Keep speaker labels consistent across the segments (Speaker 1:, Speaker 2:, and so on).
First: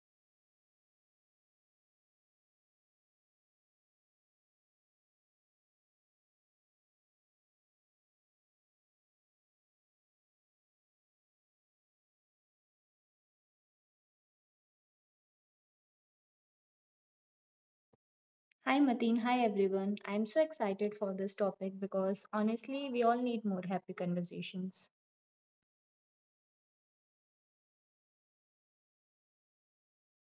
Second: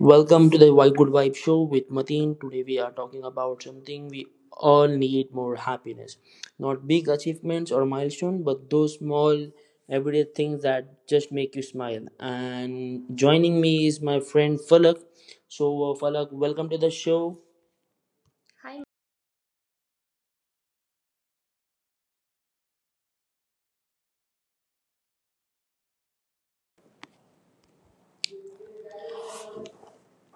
Speaker 1: Welcome to the Why Good Vibe Show with Mateen. Today we are talking about something we all need more happiness. Not big achievements or milestones, but those small everyday things that just make you smile. And joining me is my friend Falak. So, Falak, welcome to the show.
Speaker 2: Hi
Speaker 1: Hi.
Speaker 2: Mateen, hi everyone. I'm so excited for this topic because honestly, we all need more happy conversations.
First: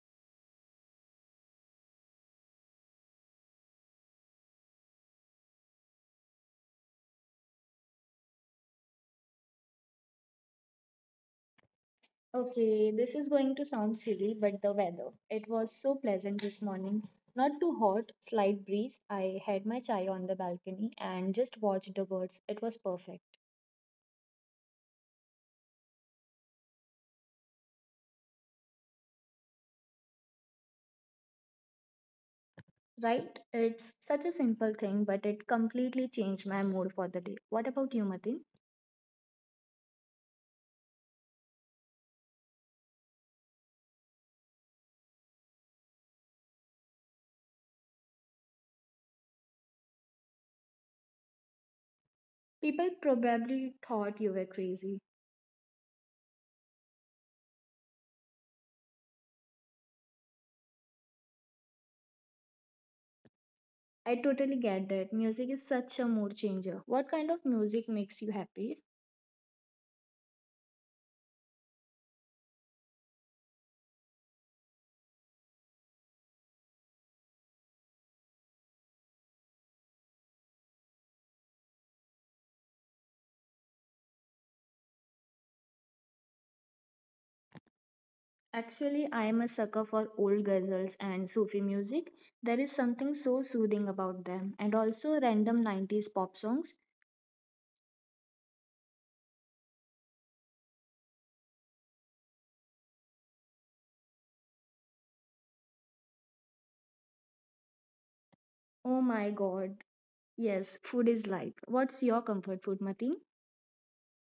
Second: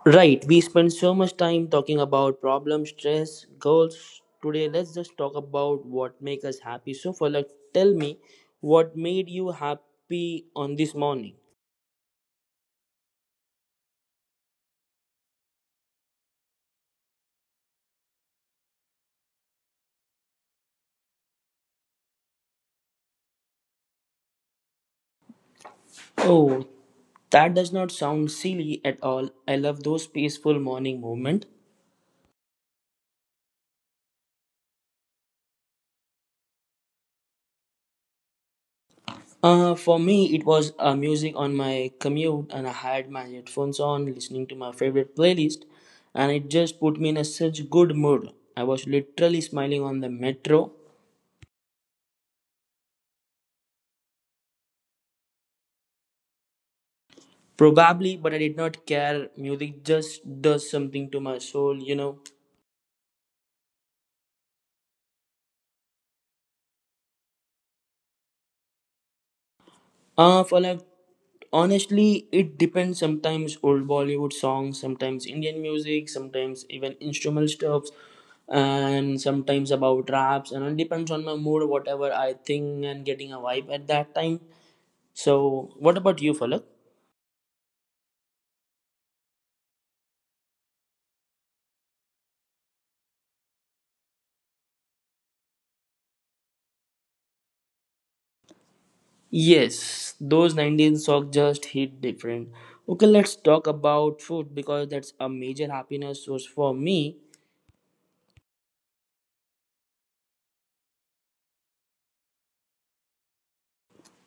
Speaker 1: Right, we spend so much time talking about problems, stress, goals. Today, let's just talk about what makes us happy. So, Falak, tell me what made you happy on this morning.
Speaker 2: Okay, this is going to sound silly, but the weather. It was so pleasant this morning. Not too hot, slight breeze. I had my chai on the balcony and just watched the birds. It was perfect.
Speaker 1: Oh, that does not sound silly at all. I love those peaceful morning movement.
Speaker 2: Right? It's such a simple thing, but it completely changed my mood for the day. What about you, Mateen?
Speaker 1: For me, it was music on my commute, and I had my headphones on, listening to my favorite playlist, and it just put me in a such good mood. I was literally smiling on the metro,
Speaker 2: People probably thought you were crazy.
Speaker 1: probably, but I did not care. Music just does something to my soul, you know.
Speaker 2: I totally get that. Music is such a mood changer. What kind of music makes you happy?
Speaker 1: For like Honestly, it depends. Sometimes old Bollywood songs, sometimes Indian music, sometimes even instrumental stuffs, and sometimes about raps. And it depends on my mood, whatever I think and getting a vibe at that time. So, what about you, Falak?
Speaker 2: Actually, I am a sucker for old ghazals and Sufi music. There is something so soothing about them, and also random 90s pop songs.
Speaker 1: Yes, those 19 songs just hit different. Okay, let's talk about food because that's a major happiness source for me.
Speaker 2: Oh my god. Yes, food is life. What's your comfort food, Mati?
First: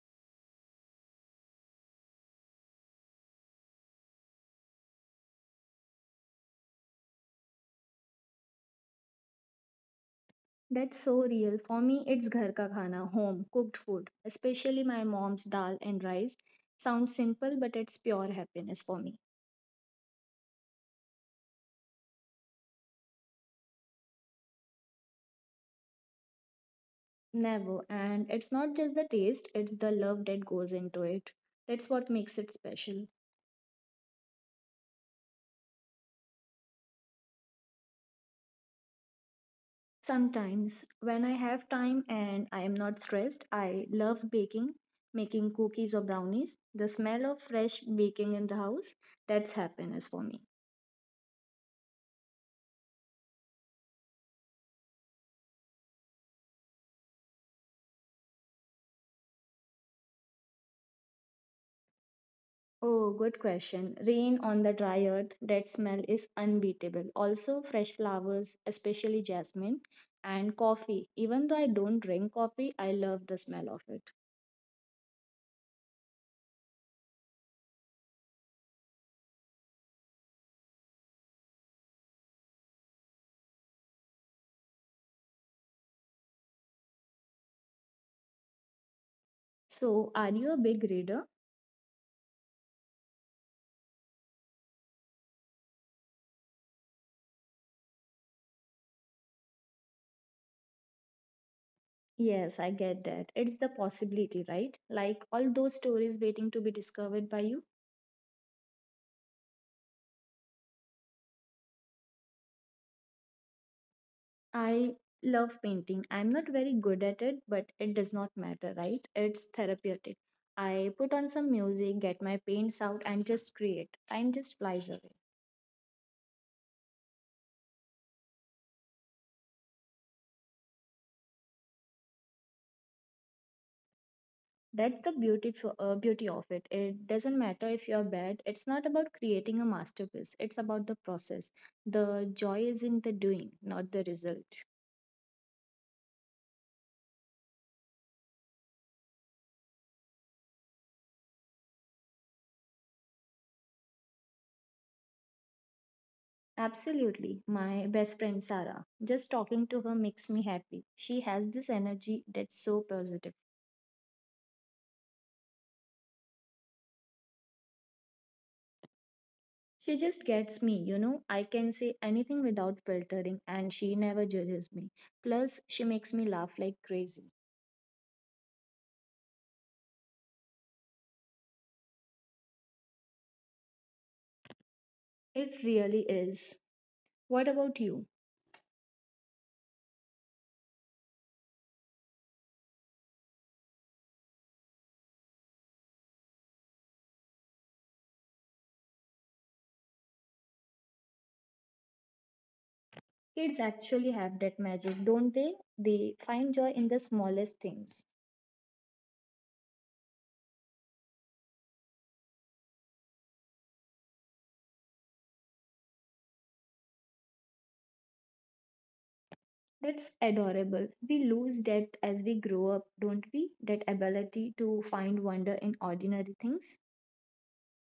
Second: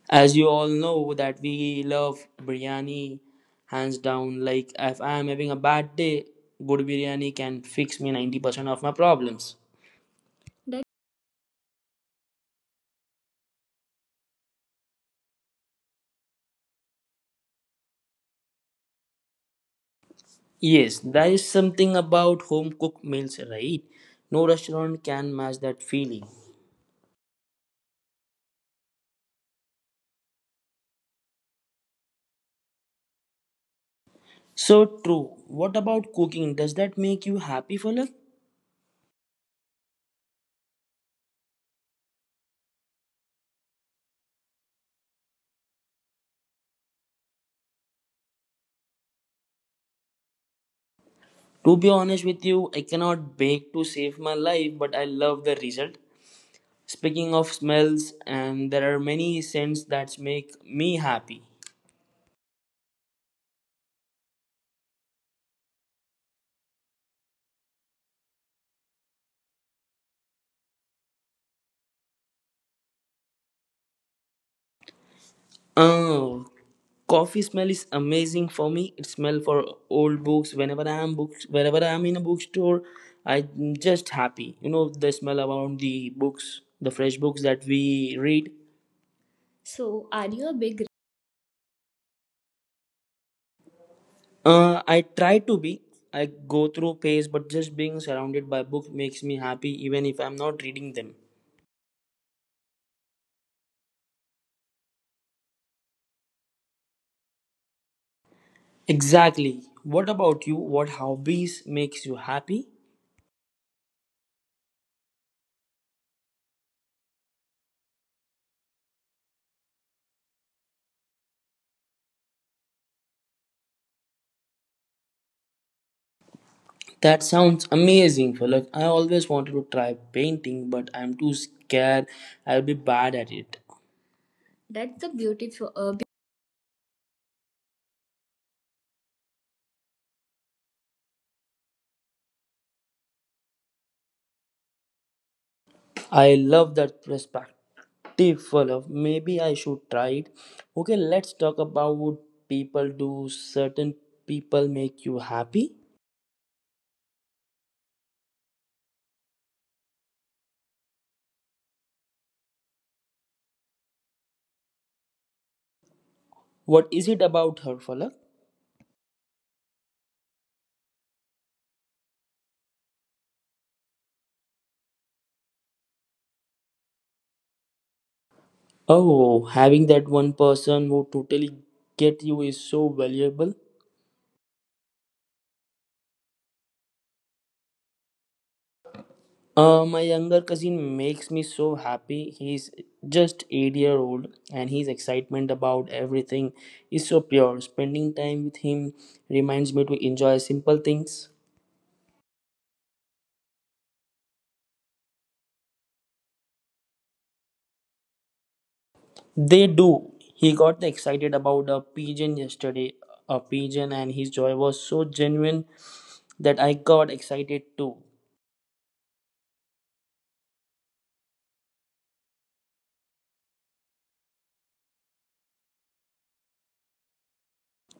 Speaker 1: As you all know that we love biryani hands down. Like if I am having a bad day, good biryani can fix me 90% of my problems. That-
Speaker 2: That's so real. For me, it's ghar ka khana, home cooked food, especially my mom's dal and rice. Sounds simple, but it's pure happiness for me.
Speaker 1: Yes, that is something about home cooked meals, right? No restaurant can match that feeling.
Speaker 2: Never. And it's not just the taste, it's the love that goes into it. That's what makes it special.
Speaker 1: So true. What about cooking? Does that make you happy, Falak?
Speaker 2: Sometimes, when I have time and I am not stressed, I love baking, making cookies or brownies. The smell of fresh baking in the house, that's happiness for me.
Speaker 1: To be honest with you, I cannot bake to save my life, but I love the result. Speaking of smells, and there are many scents that make me happy.
Speaker 2: Oh, good question. Rain on the dry earth, that smell is unbeatable. Also, fresh flowers, especially jasmine, and coffee. Even though I don't drink coffee, I love the smell of it.
Speaker 1: Oh, coffee smell is amazing for me. It smell for old books. Whenever I am books, wherever I am in a bookstore, I'm just happy. You know the smell around the books, the fresh books that we read. So,
Speaker 2: So,
Speaker 1: are
Speaker 2: are
Speaker 1: you
Speaker 2: you
Speaker 1: a
Speaker 2: a big
Speaker 1: big
Speaker 2: reader?
Speaker 1: I try to be. I go through pace, but just being surrounded by books makes me happy, even if I'm not reading them.
Speaker 2: Yes, I get that. It's the possibility, right? Like all those stories waiting to be discovered by you.
Speaker 1: Exactly. What about you? What hobbies makes you happy?
Speaker 2: I love painting. I'm not very good at it, but it does not matter, right? It's therapeutic. I put on some music, get my paints out, and just create. Time just flies away.
Speaker 1: That sounds amazing, Falak. I always wanted to try painting, but I'm too scared I'll be bad at it.
Speaker 2: That's
Speaker 1: That's the
Speaker 2: the beauty,
Speaker 1: beautiful uh,
Speaker 2: beauty of it. It doesn't matter if you're bad. It's not about creating a masterpiece. It's about the process. The joy is in the doing, not the result.
Speaker 1: I love that perspective, Falak. Maybe I should try it. Okay, let's talk about what people do certain people make you happy?
Speaker 2: Absolutely. My best friend Sarah. Just talking to her makes me happy. She has this energy that's so positive.
Speaker 1: What is it about her, Falak?
Speaker 2: She just gets me, you know. I can say anything without filtering, and she never judges me. Plus, she makes me laugh like crazy.
Speaker 1: Oh, having that one person who totally get you is so valuable.
Speaker 2: It really is. What about you?
Speaker 1: My younger cousin makes me so happy. He's just 8 year old, and his excitement about everything is so pure. Spending time with him reminds me to enjoy simple things.
Speaker 2: Kids actually have that magic, don't they? They find joy in the smallest things.
Speaker 1: They do. He got excited about a pigeon yesterday, a pigeon, and his joy was so genuine that I got excited too.
Speaker 2: That's adorable. We lose that as we grow up, don't we? That ability to find wonder in ordinary things.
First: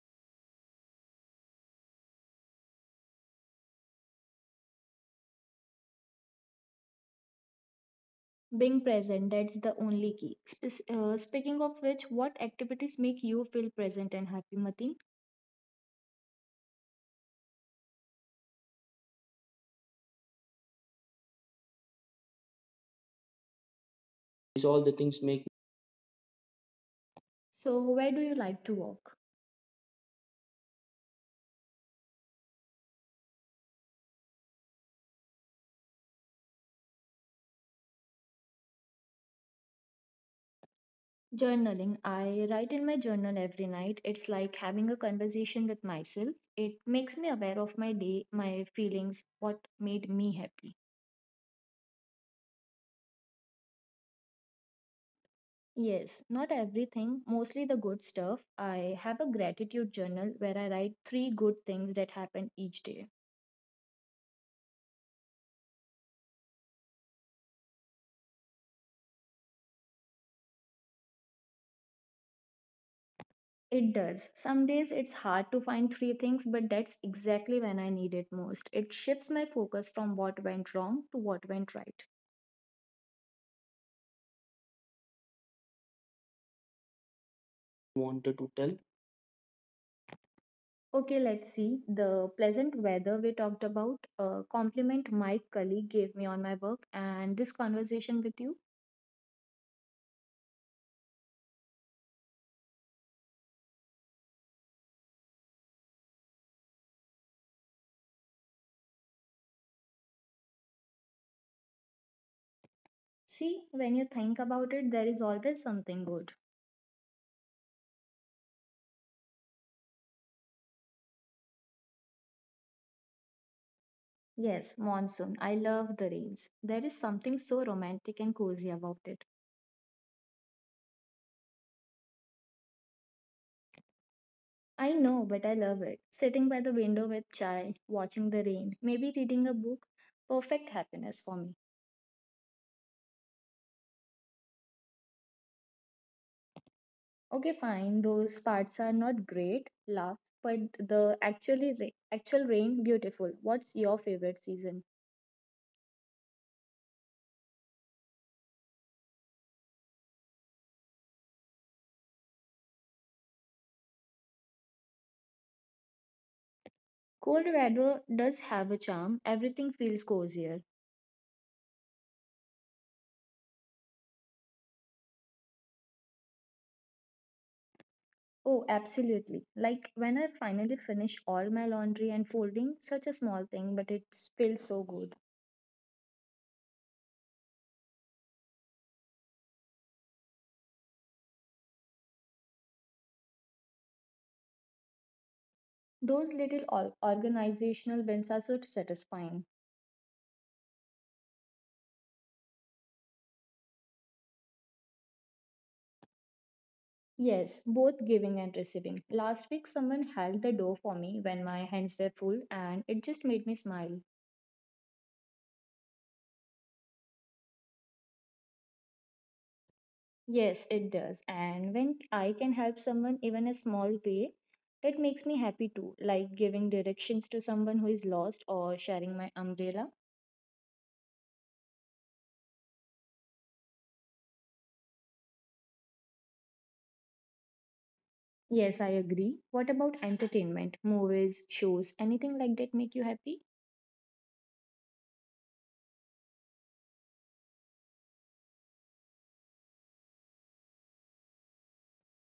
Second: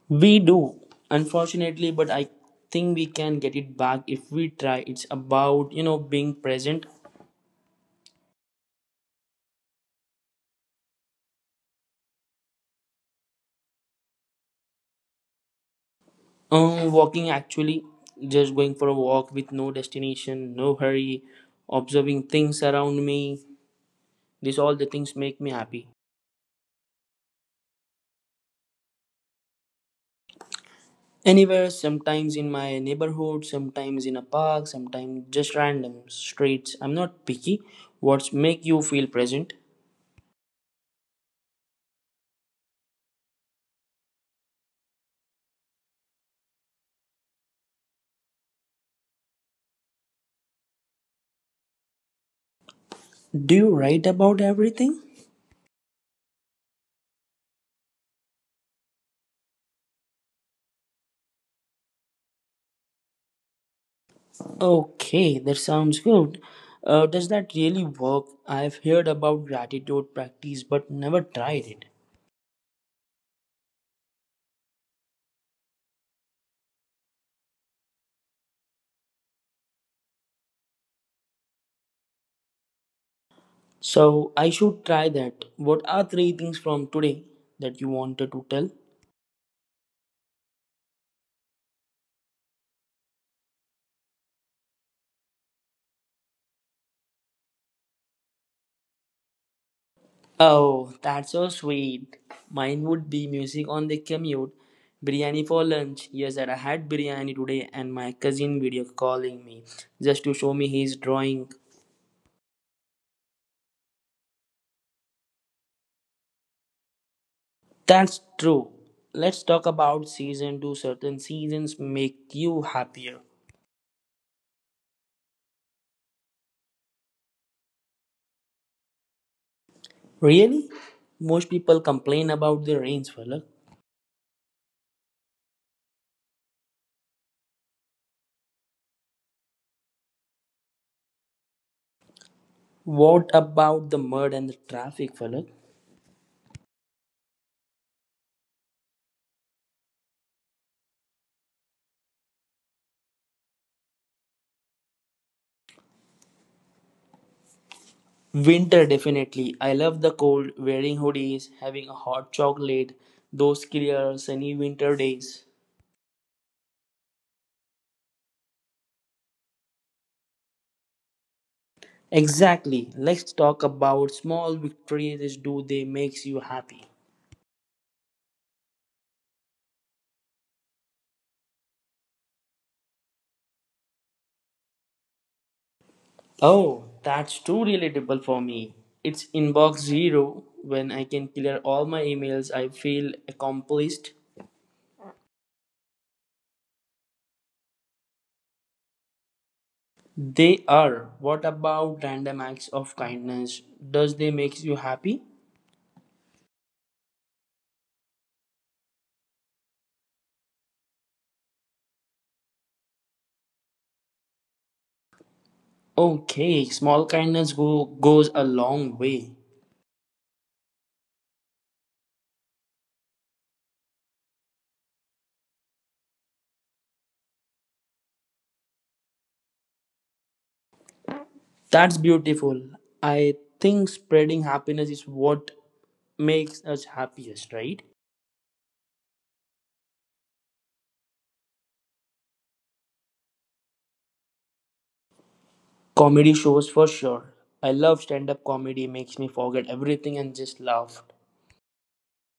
Speaker 1: We do, unfortunately, but I think we can get it back if we try. It's about you know being present
Speaker 2: Being present, that's the only key. Speaking of which, what activities make you feel present and happy, Mateen?
Speaker 1: Walking actually, just going for a walk with no destination, no hurry, observing things around me. These
Speaker 2: Is
Speaker 1: all
Speaker 2: all
Speaker 1: the
Speaker 2: the
Speaker 1: things
Speaker 2: things make.
Speaker 1: make me happy.
Speaker 2: So, where do you like to walk?
Speaker 1: Anywhere, sometimes in my neighborhood, sometimes in a park, sometimes just random streets. I'm not picky. What's make you feel present?
Speaker 2: Journaling. I write in my journal every night. It's like having a conversation with myself. It makes me aware of my day, my feelings, what made me happy.
Speaker 1: Do you write about everything?
Speaker 2: Yes, not everything, mostly the good stuff. I have a gratitude journal where I write three good things that happened each day.
Speaker 1: Okay, that sounds good. Does that really work? I've heard about gratitude practice but never tried it.
Speaker 2: It does. Some days it's hard to find three things, but that's exactly when I need it most. It shifts my focus from what went wrong to what went right.
Speaker 1: So I should try that. What are three things from today that you wanted
Speaker 2: Wanted
Speaker 1: to
Speaker 2: to
Speaker 1: tell?
Speaker 2: tell? Okay, let's see. The pleasant weather we talked about, a compliment my colleague gave me on my work, and this conversation with you.
Speaker 1: Oh, that's so sweet. Mine would be music on the commute, biryani for lunch. Yes, that I had biryani today, and my cousin video calling me just to show me his drawing.
Speaker 2: See, when you think about it, there is always something good.
Speaker 1: That's true. Let's talk about season two. Certain seasons make you happier.
Speaker 2: Yes, monsoon. I love the rains. There is something so romantic and cozy about it.
Speaker 1: Really? Most people complain about the rains, fella.
Speaker 2: I know, but I love it. Sitting by the window with chai, watching the rain, maybe reading a book, perfect happiness for me.
Speaker 1: What about the mud and the traffic, fella?
Speaker 2: Okay, fine, those parts are not great, laughs, but the actually actual rain beautiful. What's your favorite season?
Speaker 1: Winter, definitely. I love the cold, wearing hoodies, having a hot chocolate, those clear, sunny winter days.
Speaker 2: Cold weather does have a charm. Everything feels cozier.
Speaker 1: Exactly. Let's talk about small victories. Do they makes you happy?
Speaker 2: Oh, absolutely. Like when I finally finish all my laundry and folding, such a small thing, but it feels so good.
Speaker 1: Oh, that's too relatable for me. It's inbox zero. When I can clear all my emails, I feel accomplished.
Speaker 2: Those little organizational wins are so satisfying.
Speaker 1: They are. What about random acts of kindness? Does they makes you happy?
Speaker 2: Yes, both giving and receiving. Last week, someone held the door for me when my hands were full, and it just made me smile.
Speaker 1: Okay, small kindness goes a long way.
Speaker 2: Yes, it does. And when I can help someone, even a small way, that makes me happy too, like giving directions to someone who is lost or sharing my umbrella.
Speaker 1: That's beautiful. I think spreading happiness is what makes us happiest, right?
Speaker 2: Yes, I agree. What about entertainment? Movies, shows, anything like that make you happy?
Speaker 1: Comedy shows for sure. I love stand up comedy, makes me forget everything and just laugh.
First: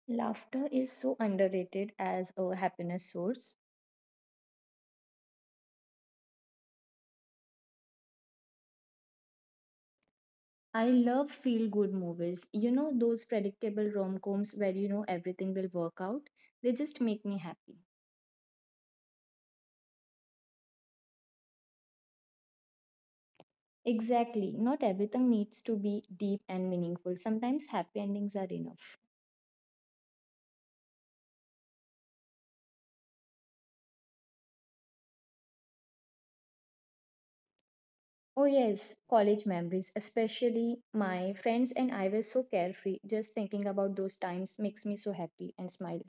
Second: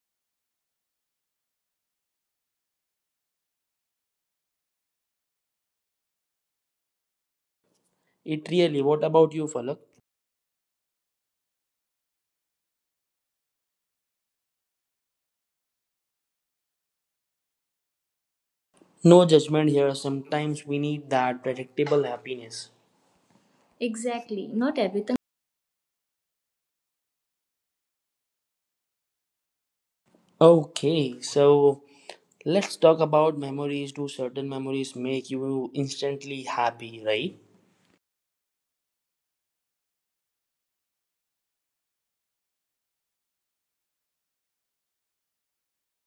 Speaker 2: Laughter is so underrated as a happiness source.
Speaker 1: It really, what about you, Falak?
Speaker 2: I love feel good movies. You know, those predictable rom coms where you know everything will work out. They just make me happy.
Speaker 1: No judgment here. Sometimes we need that predictable happiness. Exactly,
Speaker 2: Exactly.
Speaker 1: not
Speaker 2: Not
Speaker 1: everything.
Speaker 2: everything needs to be deep and meaningful. Sometimes happy endings are enough.
Speaker 1: Okay, so let's talk about memories. Do certain memories make you instantly happy, right?
Speaker 2: Oh, yes, college memories, especially my friends and I were so carefree. Just thinking about those times makes me so happy and smile.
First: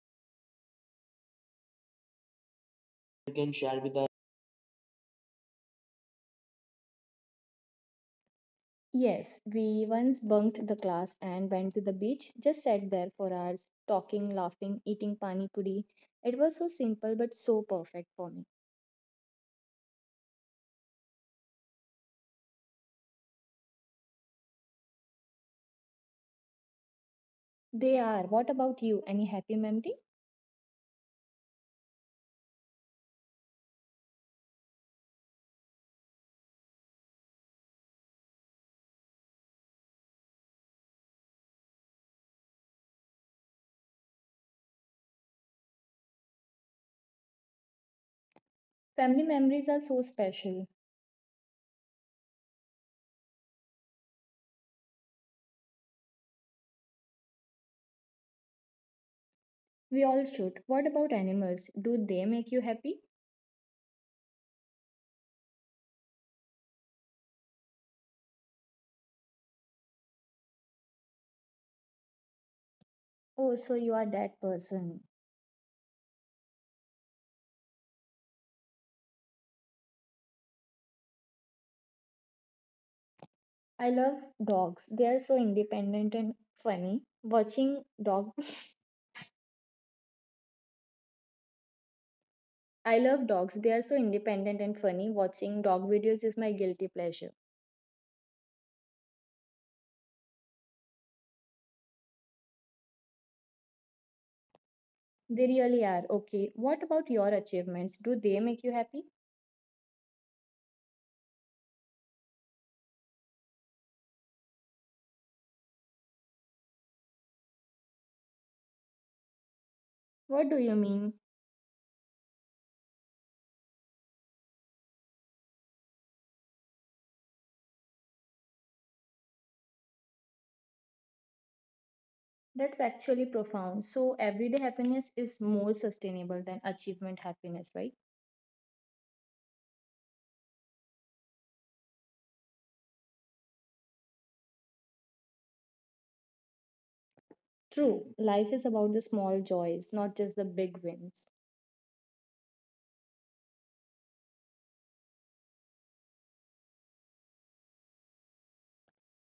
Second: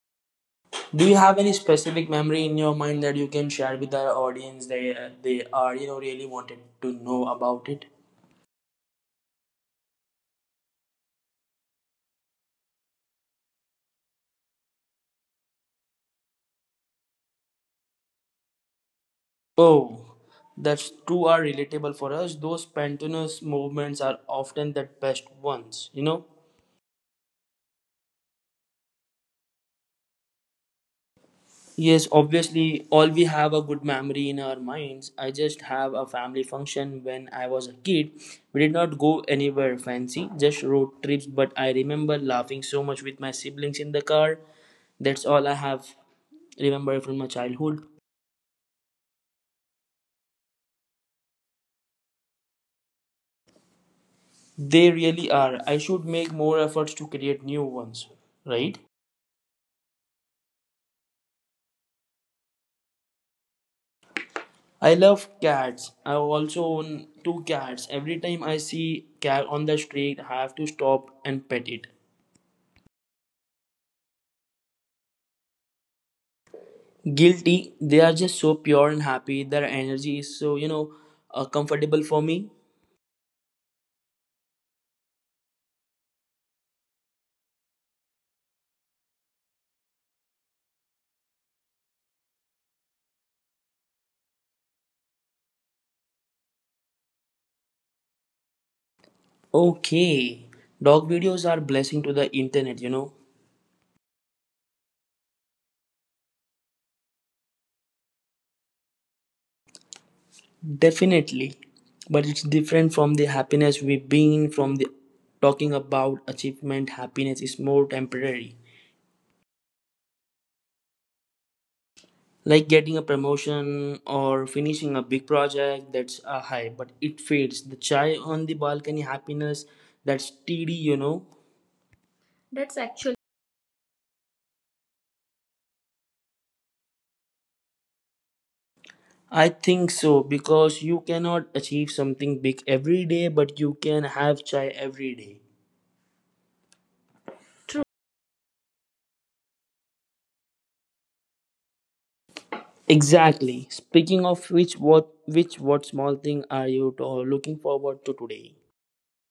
Speaker 1: Do you have any specific memory in your mind that you
Speaker 2: You
Speaker 1: can
Speaker 2: can
Speaker 1: share
Speaker 2: share
Speaker 1: with
Speaker 2: with us.
Speaker 1: our audience? They are you know really wanted to know about it.
Speaker 2: Yes, we once bunked the class and went to the beach, just sat there for hours, talking, laughing, eating pani puri. It was so simple but so perfect for me.
Speaker 1: Oh, that's two are relatable for us. Those pantanous movements are often the best ones. You know.
Speaker 2: They are. What about you? Any happy memory?
Speaker 1: Yes, obviously, all we have a good memory in our minds. I just have a family function when I was a kid. We did not go anywhere fancy, just road trips, but I remember laughing so much with my siblings in the car. That's all I have remembered from my childhood.
Speaker 2: Family memories are so special.
Speaker 1: They really are. I should make more efforts to create new ones, right?
Speaker 2: We all should. What about animals? Do they make you happy?
Speaker 1: I love cats. I also own two cats. Every time I see cat on the street, I have to stop and pet it.
Speaker 2: Oh, so you are that person.
Speaker 1: Guilty. They are just so pure and happy. Their energy is so, you know, comfortable for me.
Speaker 2: I love dogs. They are so independent and funny. Watching dog I love dogs. They are so independent and funny. Watching dog videos is my guilty pleasure.
Speaker 1: Okay. Dog videos are blessing to the internet, you know.
Speaker 2: They really are. Okay, what about your achievements? Do they make you happy?
Speaker 1: Definitely. But it's different from the happiness we've been from the talking about achievement. Happiness is more temporary.
Speaker 2: What do you mean?
Speaker 1: Like getting a promotion or finishing a big project, that's a high but it fades. The chai on the balcony happiness, that's teedy, you know. That's
Speaker 2: That's
Speaker 1: actually
Speaker 2: actually profound. So, everyday happiness is more sustainable than achievement happiness, right?
Speaker 1: I think so, because you cannot achieve something big every day but you can have chai every day. True.
Speaker 2: True. Life is about the small joys, not just the big wins.
Speaker 1: Exactly, speaking of which, what small thing are you looking forward to today?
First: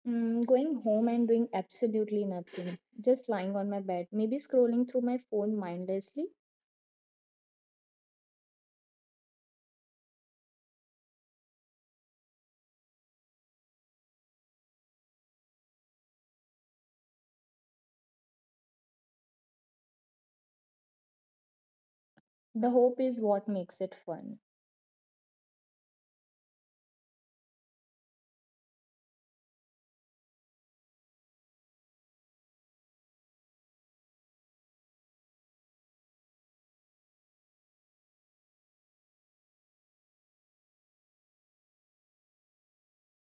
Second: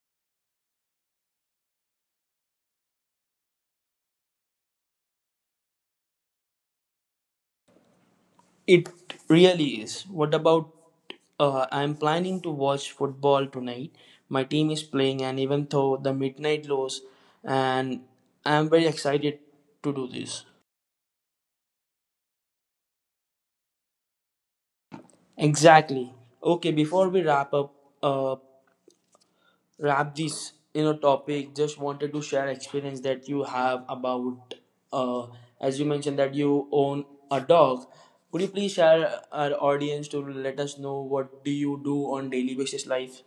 Speaker 2: Mm, going home and doing absolutely nothing, just lying on my bed, maybe scrolling through my phone mindlessly.
Speaker 1: It really is. What about? I'm planning to watch football tonight. My team is playing, and even though the midnight lows, and I'm very excited to do this.
Speaker 2: The hope is what makes it fun.
Speaker 1: Exactly. Okay, before we wrap up, uh, wrap this you know topic. Just wanted to share experience that you have about, uh, as you mentioned that you own a dog. Could you please share our audience to let us know what do you do on daily basis life?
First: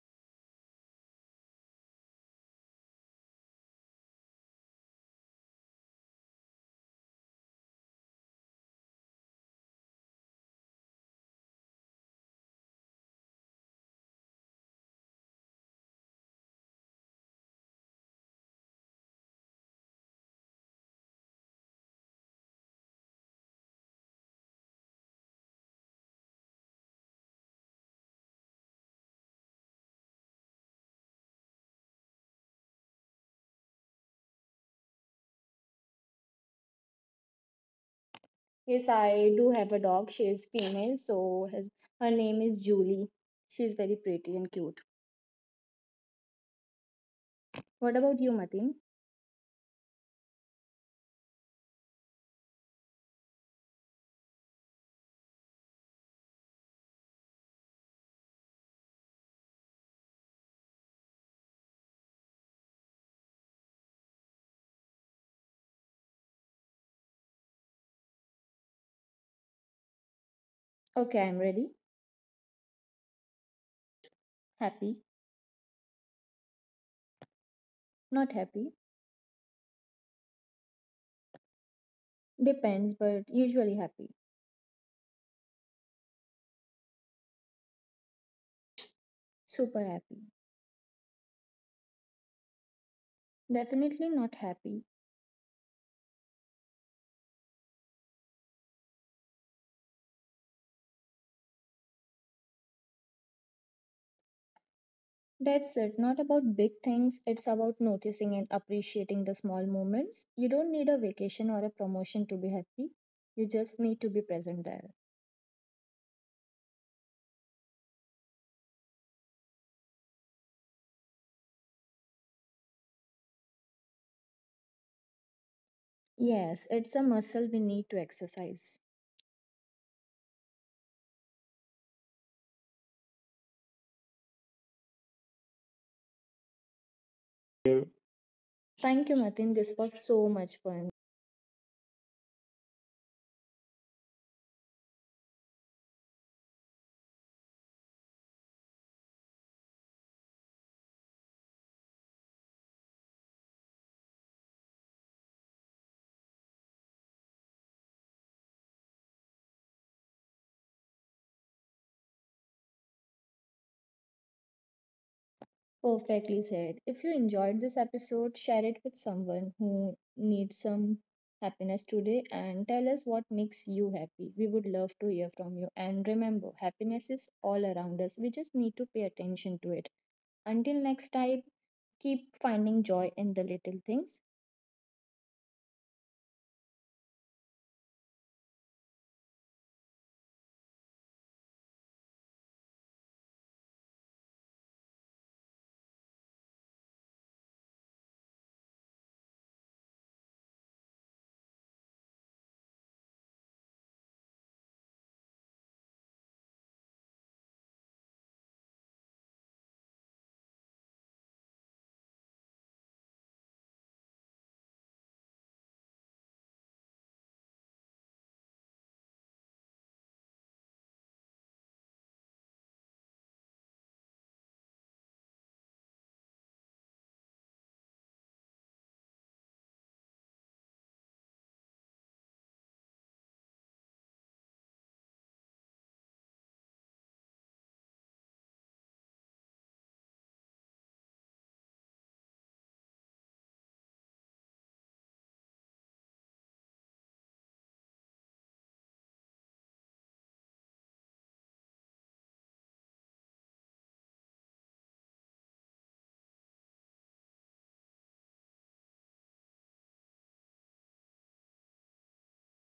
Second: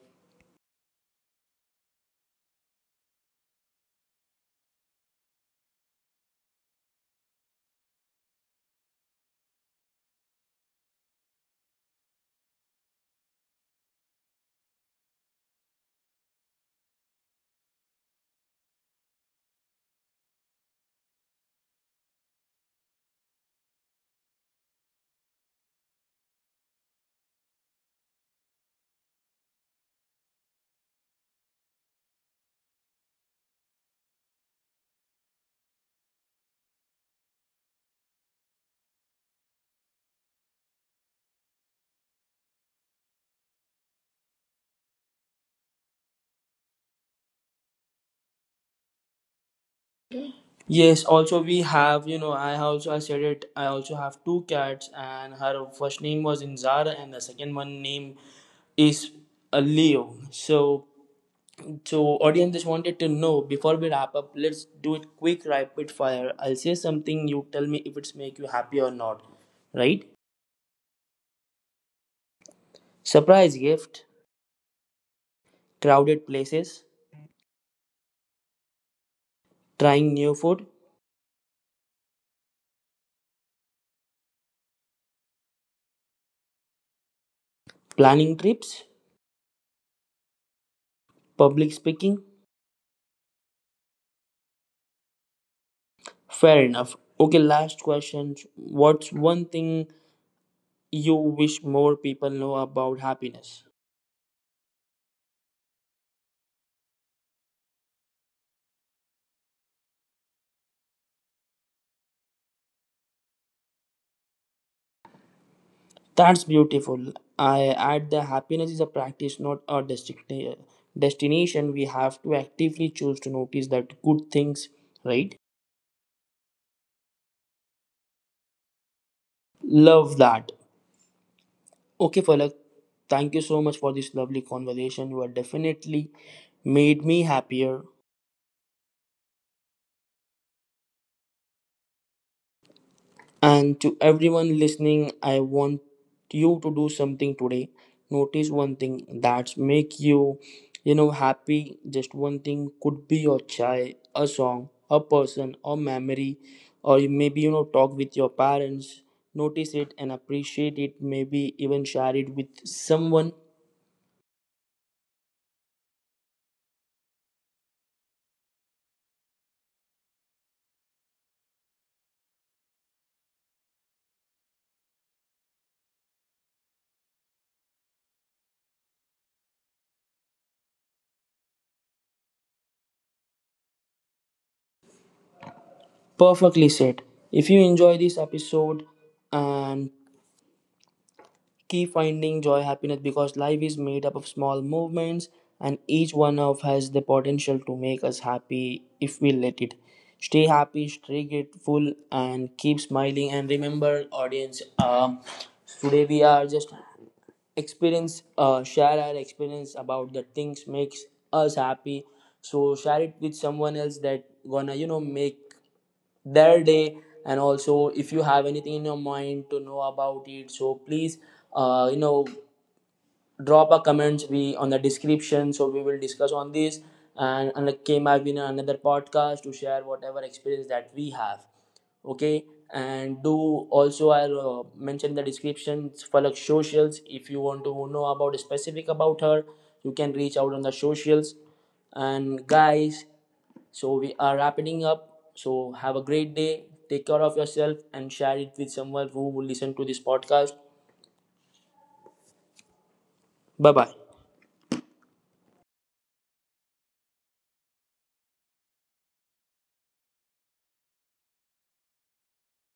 Speaker 2: Yes, I do have a dog. She is female, so his, her name is Julie. She is very pretty and cute. What about you, Mateen?
Speaker 1: Yes, also we have, you know, I also I said it, I also have two cats and her first name was Inzara and the second one name is Leo. So audience just wanted to know before we wrap up, let's do it quick rapid fire. I'll say something, you tell me if it's make you happy or not. Right?
Speaker 2: Okay, I'm ready.
Speaker 1: Surprise gift,
Speaker 2: Happy,
Speaker 1: crowded places,
Speaker 2: not happy.
Speaker 1: trying new food,
Speaker 2: Depends, but usually happy.
Speaker 1: planning trips,
Speaker 2: Super happy.
Speaker 1: public speaking.
Speaker 2: Definitely not happy.
Speaker 1: Fair enough. Okay, last question. What's one thing you wish more people know about happiness.
Speaker 2: That's it. Not about big things. It's about noticing and appreciating the small moments. You don't need a vacation or a promotion to be happy. You just need to be present there.
Speaker 1: That's beautiful. I add the happiness is a practice, not a destination. We have to actively choose to notice that good things, right?
Speaker 2: Yes, it's a muscle we need to exercise.
Speaker 1: Love that. Okay, Falak, thank you so much for this lovely conversation. You have definitely made me happier.
Speaker 2: Thank you, Matin. This was so much fun.
Speaker 1: And to everyone listening, I want you to do something today. Notice one thing that's make you, you know, happy. Just one thing, could be your chai, a song, a person, a memory, or you maybe you know talk with your parents. Notice it and appreciate it. Maybe even share it with someone.
Speaker 2: Perfectly said. If you enjoyed this episode, share it with someone who needs some happiness today and tell us what makes you happy. We would love to hear from you. And remember, happiness is all around us. We just need to pay attention to it. Until next time, keep finding joy in the little things.
Speaker 1: Perfectly said. If you enjoy this episode and keep finding joy, happiness, because life is made up of small movements and each one of has the potential to make us happy if we let it. Stay happy, stay grateful and keep smiling. And remember audience, today we are just experience share our experience about the things makes us happy, so share it with someone else that gonna you know make their day. And also if you have anything in your mind to know about it, so please you know drop a comment we on the description, so we will discuss on this. And like came I've been another podcast to share whatever experience that we have. Okay, and do also I'll mention the descriptions for like socials, if you want to know about specific about her you can reach out on the socials. And guys, so we are wrapping up, so have a great day, take care of yourself and share it with someone who will listen to this podcast. Bye bye.